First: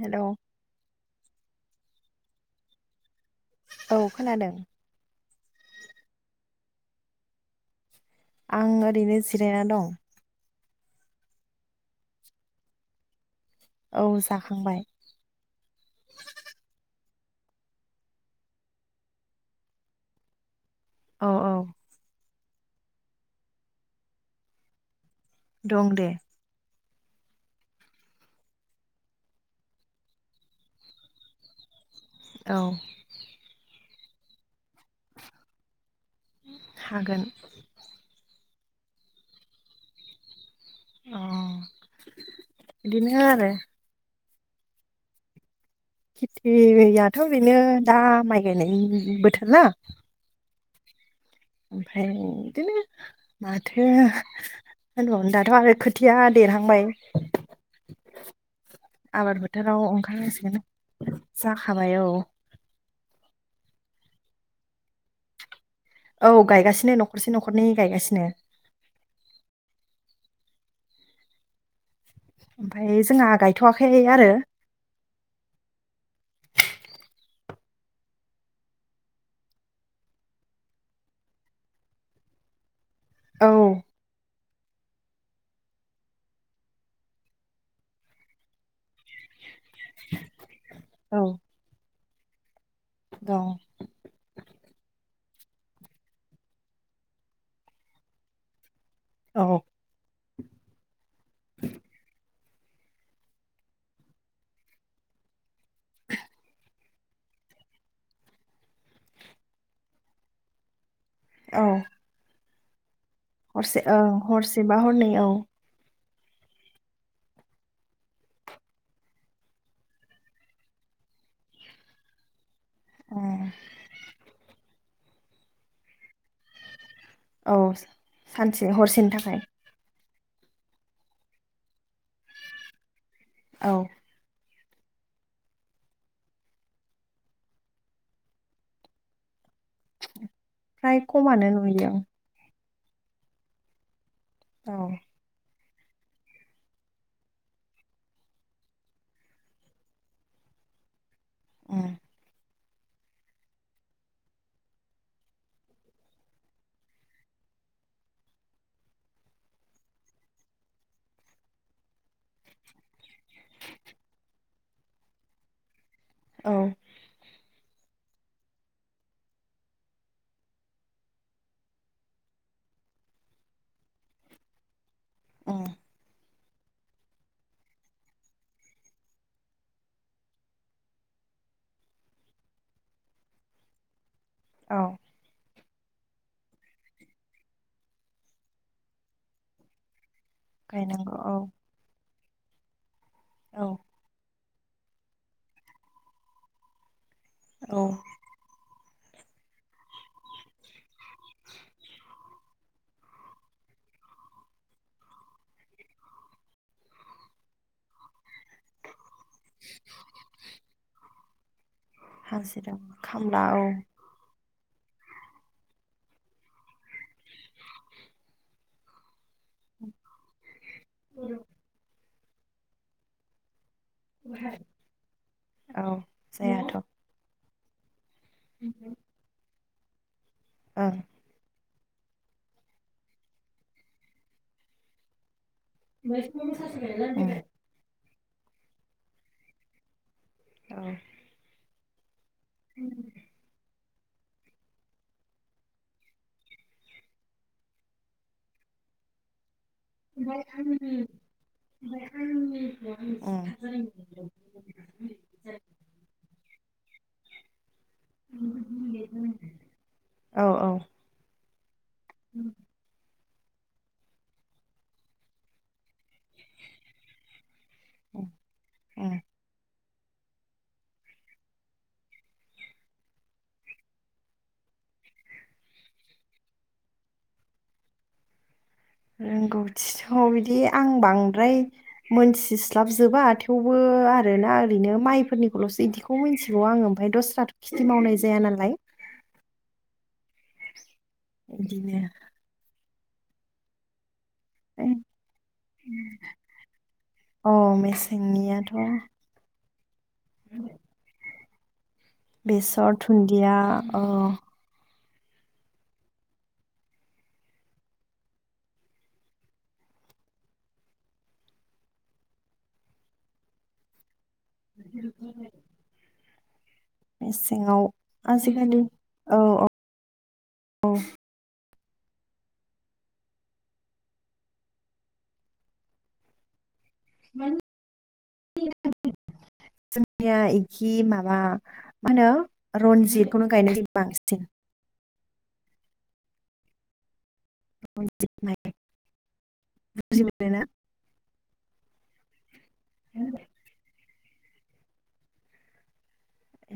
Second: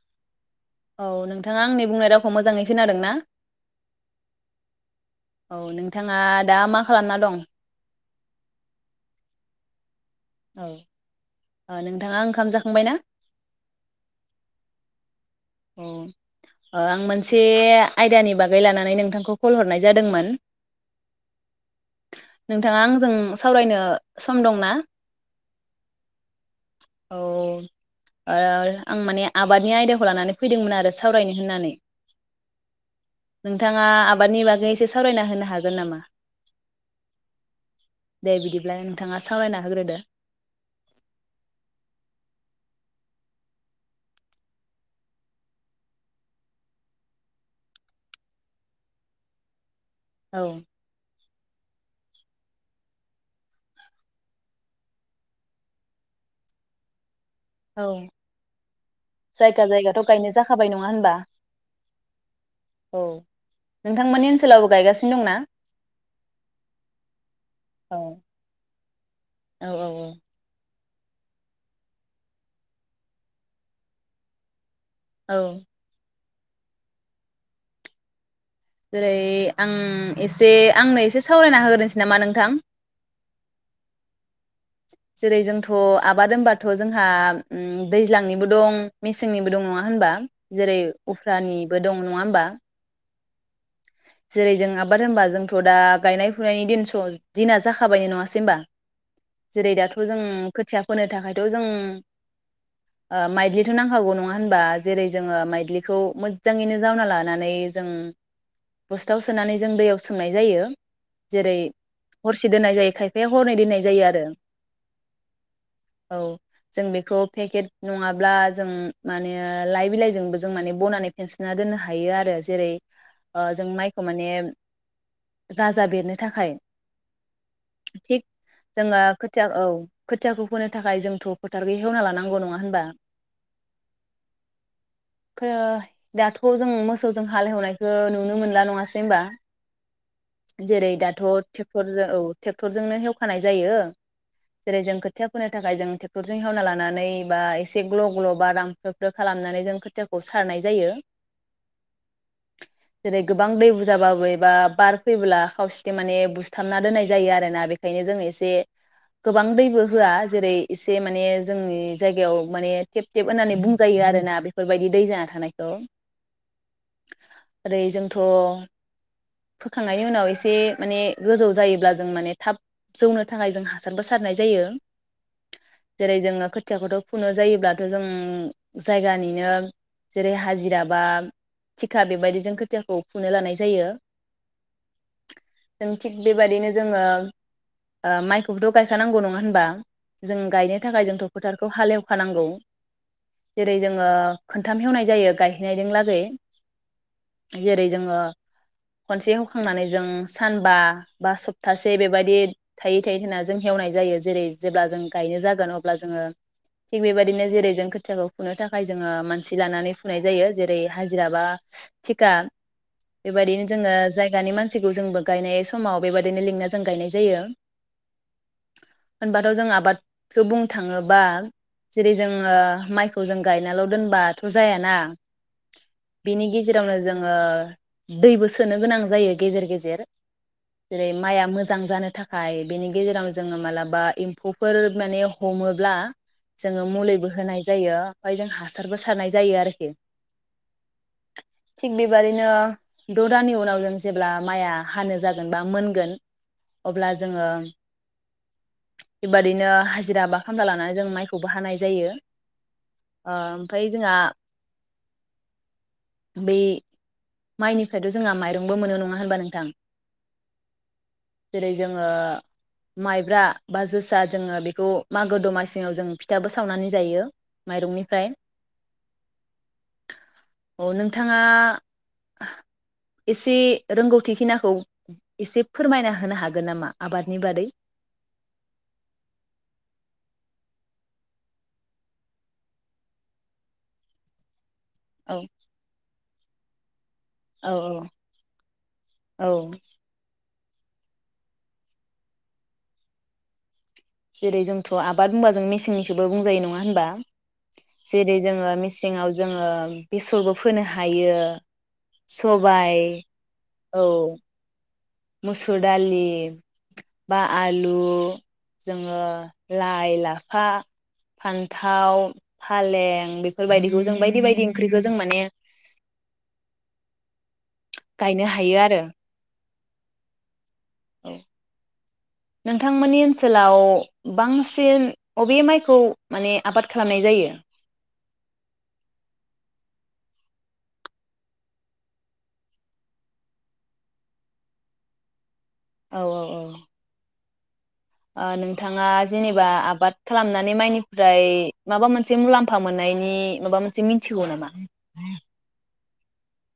Hello औ नोंथाङा आंनि बुंनाय रावखौ मोजाङै खोनादों ना औ खोनादों। औ नोंथाङा दा मा खालामना दं? आं ओरैनो जिरायना दं। औ नोंथाङा ओंखाम जाखांबाय ना? औ जाखांबाय। अ आं [unintelligible] मोनसे आयदानि बागै लानानै नोंथांखौ कल हरनाय जादोंमोन। औ औ नोंथाङा आंजों सावरायनो सम दंना दं दे औ आं माने आबादनि आयदाखौ लानानै फैदोंमोन आरो सावरायनो होननानै औ आ आबादनि बागै एसे सावरायना होनो हागोन नामा? हागोन दे बिदिब्ला नोंथाङा सावरायना होग्रोदो अ बिनो आरो खेथियाथ बेनो दा माइ गायनायनि बोथोरना औ ओमफ्राय बिदिनो माथो होनबावनो दाथ आरो खोथिया देरहांबाय औ आबाद जायगा फोथाराव जायगाथ गायनो ओंखारनांसिगोन जाखाबाय नङा होनबा जाखाबाय औ औ नोंथांमोननि ओनसोलावबो गायगासिनो दंना? औ गायगासिनो नखरसे नखरनै औ गायगासिनो औ ओमफ्राय जोंहा गायथवाखै आरो औ जेरै आं एसे आंनो एसे सावरायना होग्रोनोसै नामा नोंथां? औ जेरै जोंथ आबाद होनबाथ जोंहा दैज्लांनिबो दं मेसेंनि दं होनबा जेरै उफ्रानिबो दं नङा होमबा द जेरै जों आबाद होनबा जोंथ दा गायनाय फुनायनि दिनस दिना जाखाबायनो नङासै होमबा औ जेरै दाथ जों खोथिया फोनो थाखायथ जों ओ माइग्लिथ नांखागौ नङा होनबा जेरै जोङो माइग्लिखौ मोजाङैनो जावना लानानै जों बस्थायाव सोनानै जों दैयाव सोमनाय जायो जेरै औ हरसे दोननाय जायो खायफा हरसे ओं हरसे बा हरनै औ औ जों बेखौ पेकेट नङाब्ला जों माने लाइ बिलाइजोंबो जों माने बनानै फेनसना दोननो हायो आरो जेरै ओ ओं, जों माइखौ माने गाजा बेरनो थाखाय औ थिग सानसे जोङो हरसेनि थाखाय खोथिया औ खोथ खोथियाखौ फोनो थाखाय जोंथ फोथार गै एवना लानांगौ नङा होनबा। औ [unintelligible] दाथ जों मोसौजों हाल एवनायखो नुनो मोनला नङासै होनमबा। जेरै फ्राय दाथ खमानो नुयो ट्रेक्टर जों औ टे ट्रेक्टरजोंनो हेवखानाय जायो। औ जेरै जों खोथिया फोनो थाखाय जों ट्रेक्टरजों हेवना लानानै बा एसे ग्ल ग्ल बा रांफ्रोब फ्रोद खालामनानै जों खोथियाखौ सारनाय जायो। उ जेरै गोबां दै बुरजाबाबो एबा बार फैब्ला खावसेथि माने बुसथाबना दोननाय जायो आरोना बेखायनो जों एसे गोबां दैबो होआ जेरै एसे माने जोंनि जायगायाव माने टेब टेब होननानै बुंजायो आरोना बेफोरबायदि दै जाना थानायखौ औ। ओरै जोंथ फोखांनायनि उनाव एसे माने गोजौ जायोब्ला जों माने थाब जौनो थाखाय जों हासारबो सारनाय जायो। उम जेरै जोङो खोथियाखौथ‌ फुनो जायोब्लाथ जों जायगानिनो जेरै हाजिरा बा थिखा बेबायदि जों खोथियाखौ फुनो लानाय जायो। औ जों थिग बेबाददिनो जोङो माइखौबोथ गायखानांगौ नङा होनबा। जों गायनो थाखाय गायनांगौ जोंथ' औ फोथारखौ हालेव फानांगौ। औ जेरै जोङो। खोनथाम हेवनाय जायो गायहैनायजों लागै। औ जेरै जोङो। खनसे हेखांनानै जों सानबा बा सप्तासे बेबायदि थायै थायै होना जों हेवनाय जायो जेरै जेब्ला जों गायनो जागोन अब्ला जोङो थिग बेबायदिनो जेरै जों खोथियाखौ फुनो थाखाय जोङो। मानसि लानानै फुनाय जायो जेरै हाय हाजिराबा थिखा हाजिरा खामला बेबायदिनो औ जोङो जायगानि मानस सि जोंबो गायनाय समाव बेबायदिनो लिंना जों गायनाय जायो। होनबाथ' जों आबादखौ बुंनो थाङोबा जेरै जोङो माइखौ जों गाय, नाल दोनबाथ जायाना औ बिनि जायाथ' ओं उम जोङो। दैबो सोनो गोनां जायो गेजेर गेजेर। जेर। औ जेरै माइआ मोजां जानो थाखाय बेनि गेजेराव जोङो मालाबा एम्फौफोर माने हमोब्ला जोङो मुलिबो होनाय जायो। ओमफाय जों हासारबो सारनाय जायो आरोखि। उम। थिग बे बेबादिनो द दाननि उनाव जोंस जेब्ला माइया हानो जागोन बा मोनगोन अब्ला जोङो बेबादिनो। हाजिरा बा ओनफाय खामला आङो लानानै जों माइखौबो हानाय ओनफाय जायो आंनि ओ ओमफ्राय जोंहा [unintelligible] उम [unintelligible] बै माइनिफ्रायथ जोंहा माइरंबो मोनो नङा होनबा नोंथां ओं, औ जेरै जोङो माइ रा बा जोसा जोङो बेखौ मागो दमासिङाव जों फि फिथाबो सावनानै जायो माइरंनिफ्राय उम औ नोंथाङा इसे रोंगौथिखिनाखौ इसे फोरमायना होनो हागोन नामा आबादनि बादै? रोंगौथिथ बिदि आं बांद्राय मोनथिस्लाबजोबा थेवबो आरोना रैनो माइ औ फोरनिखौलसो इदिखौ मोनथि बेआव आङो ओमफ्राय दस्राथ' खिथि औ मावनाय जाया नालाय औ इदिनो जेरै जोंथ' आबाद बुंबा जों मेसेंनिखोबो बुंजायो नङा होनबा? अ जेरै मेसेंनियाथ' जोङो मेसेङाव जोङो बेसरबो फोनो हायो। बेसर सबाय थुन्दिया ओ औ मुसुर दालि बा आलु जोङो लाइ लाफा, फान्थाव, फालें बेफोरबायदिखौ जों बायदि फोर बायदि ओंख्रिखो जों माने सिङाव गायनो हायो आजिखालि आरो औ औ औ नोंथांमोननि ओनसोलाव बांसिन अबे माइखौ माने आबाद खालामनाय जायो। [inaudible] जोंनिया इखि माबा मा होनो रनजितखौनो गायनायजायो बांसिन औ औ औ रनजित ओ माइ नोंथाङा जेनेबा आबाद बुजि मोनोना खालामनानै माइनिफ्राय माबा मोनसे मुलाम फा मोननायनि माबा मोनसे मिन थिगौ नामा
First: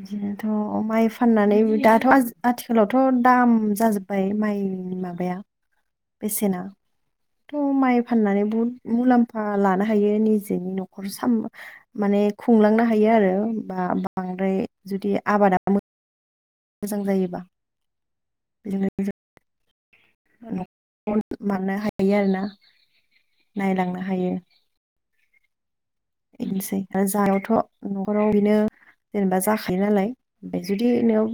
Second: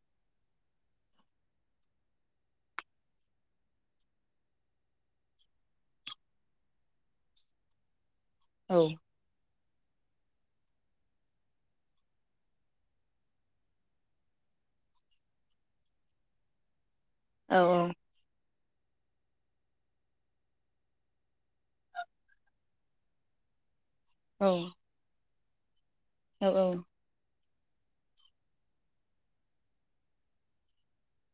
बिदिनोथ माइ फाननानै [unintelligible] दाथ आथिखालावथ दाम जाजोब्बाय माइनि माबाया बेसेना थ' माइ फाननानै बुहुत औ मुलाम्फा बा लानो हायो निजिनि न'खर साम माने खुंलांनो हायो आरो बा बांद्राय जुदि आबादा [unintelligible] मोजां जायोबा औ बिदिनो [unintelligible] [unintelligible] माने हायो आरोना नायलांना हायो औ औ बेनोसै आरो जानायावथ' न'खराव बिनो जेनेबा जाखायो नालाय जुदि नों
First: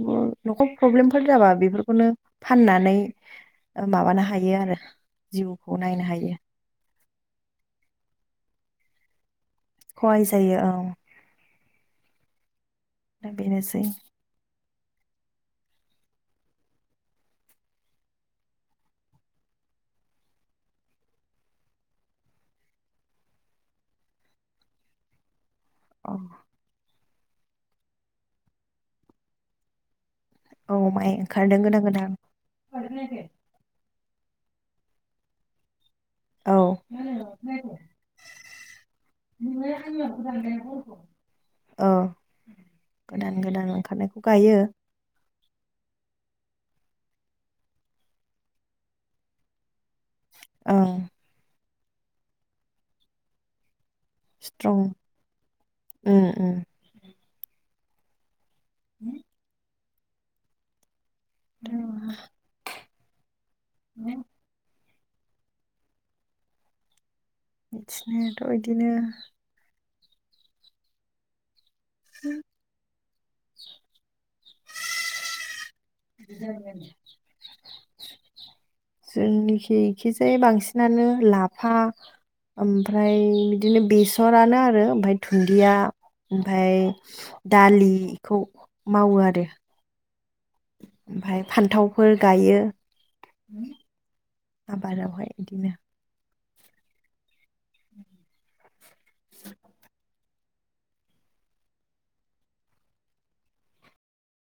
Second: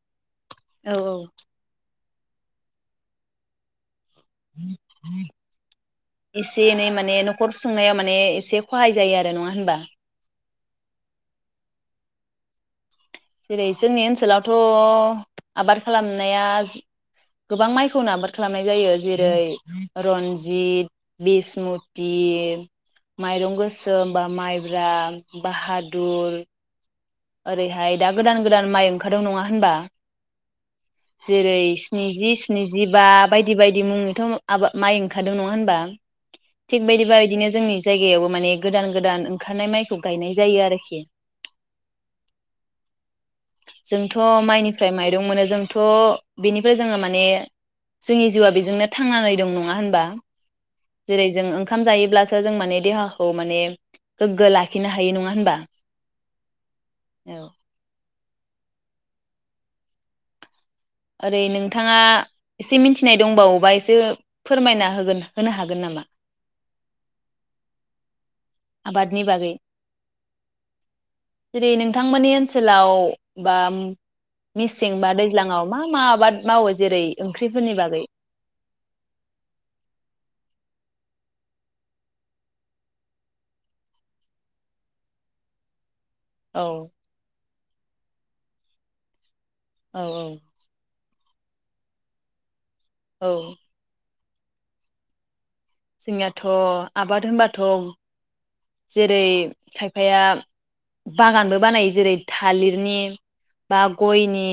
न'खर औ औ प्रब्लेमफोर जाबा बेफोरखौनो फाननानै ओ माबानो हायो आरो जिउखौ नायनो हायो। एसे एनै माने नखर सुंनाया माने एसे खहाय जायो आर नङा होनबा? सहाय जायो औ। दा जेरै बेनोसै जोंनि ओनसोलावथ थ आबाद खालामनाया गोबां माइखौनो आबाद खालामनाय जायो जेरै रन्जित बिसमुति माइरं गोसोम बा माइब्रा औ बाहादुर। ओरैहाय दा गोदान गोदान माइ ओंखारदों नङा होनबा औ माइ जेरै ओंखारदों गोदान गोदान स्निजि स्निजिबा बायदि बायदि मुङै थोम आबा माइ ओंखारदों नङा होनबा औ थिग बेदिबादिनो जोंनि जायगायावबो माने गोदान गोदान ओंखारनाय माइखौ गायनाय जायो आरोखि। अ गोदान गोदान जोंथ' ओंखारनायखौ गायो। माइनिफ्राय माइरं मोनो जोंथ बेनिफ्राय जोङो माने जोंनि जिउआ बेजोंनो थांनानै दं नङा होनबा? ओं जेरै जों ओं ओंखाम जायोब्लासो जों माने देहाखौ माने गोग्गो स्ट्रं लाखिनो हायो नङा होनबा उम उम औ हु ओरै नोंथाङा एसे मिथिनाय दंबावोबा एसे फोरमायना हो गोन होनो हागोन नामा? इदिनो अयदिनो। आबादनि बागै जेरै- नोंथांमोननि ओनसोलाव बा मिसिं बा दैज्लाङाव मा मा आबाद मावो जेरै ओंख्रिफोरनि बागै? जोंनिखि इखिजाय बांसिनानो लाफा ओमफ्राय बिदिनो बेसरानो आरो ओमफ्राय धुन्दिया। औ ओमफाय। दालिखौ मावो आरो औ औ। ओमफाय फान्थावफोर गायो। औ। आबादआवहाय इदिनो जोंनाथ आबाद होनबाथ जेरै खायफाया बागानबो बानायो जेरै थालिरनि बा गयनि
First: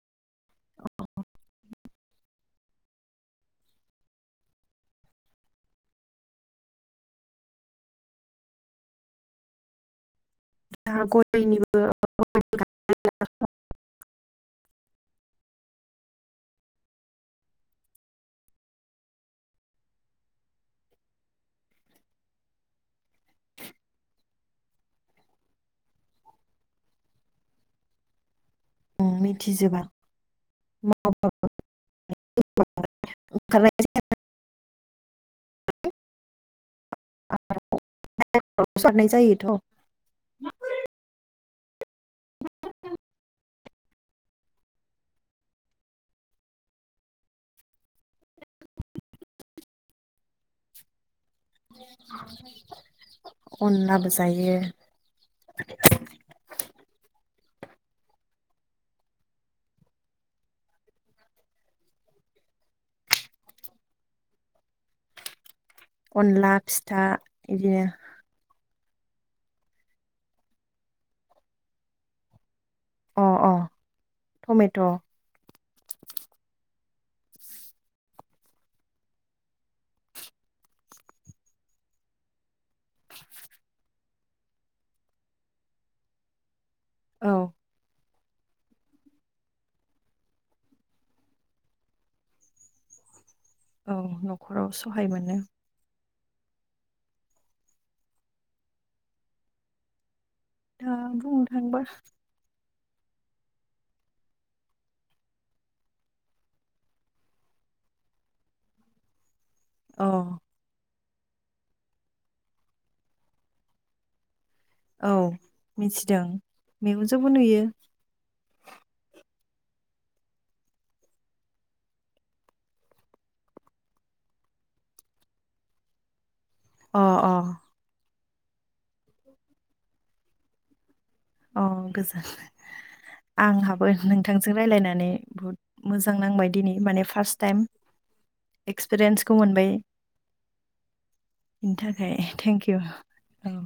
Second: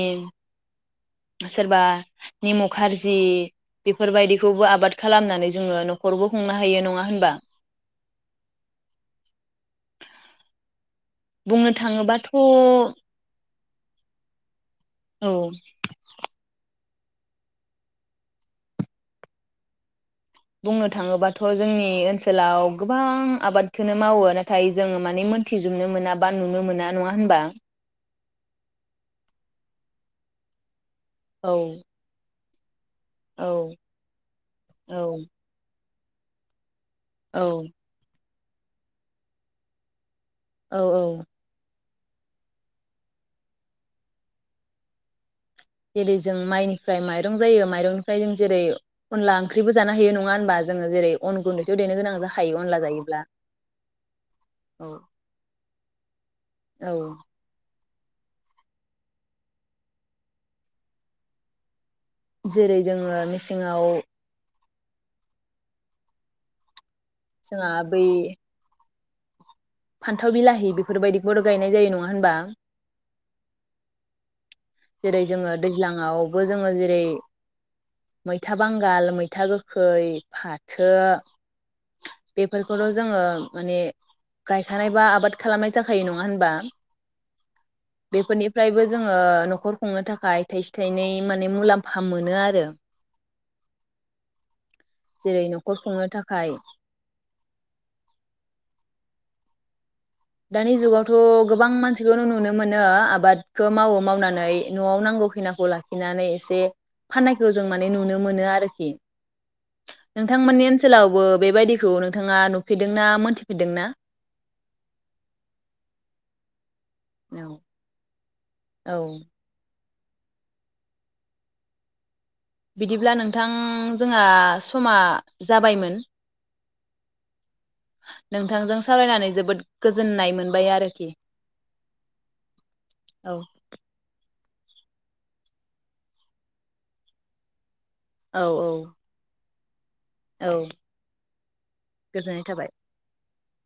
सोरबा निमु खारजि बेफोरबायदिखौबो आबाद खालामनानै जोङो नखरावबो खुंनो हायो नङा होनबा? दा गयनिबो बुंनो थाङोबाथ औ बुंनो थाङोबाथ जोंनि ओनसोलाव गोबां आबादखौ मावो नाथाय जोङो माने मोनथिजोबनो मोना बा नुनो मोना नङा होनबा? उम मिथिजोबा- औ। औ [inaudible] औ [inaudible] औ। [unintelligible] जायोथ' औ औ। [inaudible] जेरै जों माइनिफ्राय माइरं जायो माइरंनिफ्राय जों जेरै अनला ओंख्रिबो जानो हायो नङा होनबा जोङो जेरै अन गुन्दैथ देनो गोनां जाखायो अनला जायोब्ला अनलाबो जायो औ औ। जेरै जोङो मेसेङाव अनला फिथ दा जोंहा बिदिनो बै फान्थाव बिलाहि बेफोरबायदिखौबोथ गायनाय जायो नङा होनबा? अ अ। टमेट जेरै जोङो दैज्लाङावबो जोङो जेरै मैथा बांगाल, मैथा गोखै, फाथो बे फोरखौल जोङो माने गायखानाय बा आबाद खालामनाय जाखायो नङा होनबा? औ। बेफोरनिफ्रायबो जोङो नखर खुंनो थाखाय थाइसे थाइनै माने मुलाम्फा मोनो आरो औ नखराव सहाय मोनो जेरै नखर खुंनो थाखाय हाय दानि दा जुगावथ' बुंनो गोबां थाङोबा मानसिखौनो नुनो मोनो आबादखौ मावो मावनानै न'आव नांगौ खिनाखौ लाखिनानै एसे फाननायखौ जों माने नुनो मोनो आरोखि। अ नोंथांमोननि ओन सोलावबो बेबायदिखौ नोंथाङा नुफेरदों ना मोनथिफेरदों ना? औ मिथिदों। मेगनजोंबो औ नुयो औ। बिदिब्ला नोंथां जोंहा समा जाबायमोन। अ अ नोंथांजों सावरायनानै जोबोद गोजोननाय मोनबाय आरोखि। अ' गोजोन औ आंहाबो नों थांजों रायलायनानै बुहुत मोजां नांबाय दिनै माने फार्स्ट टाइम। औ एक्सपिरियेसखौ मोन बै औ बेनि थाखाय गोजोननाय थेंक थाबाय इउ। ओं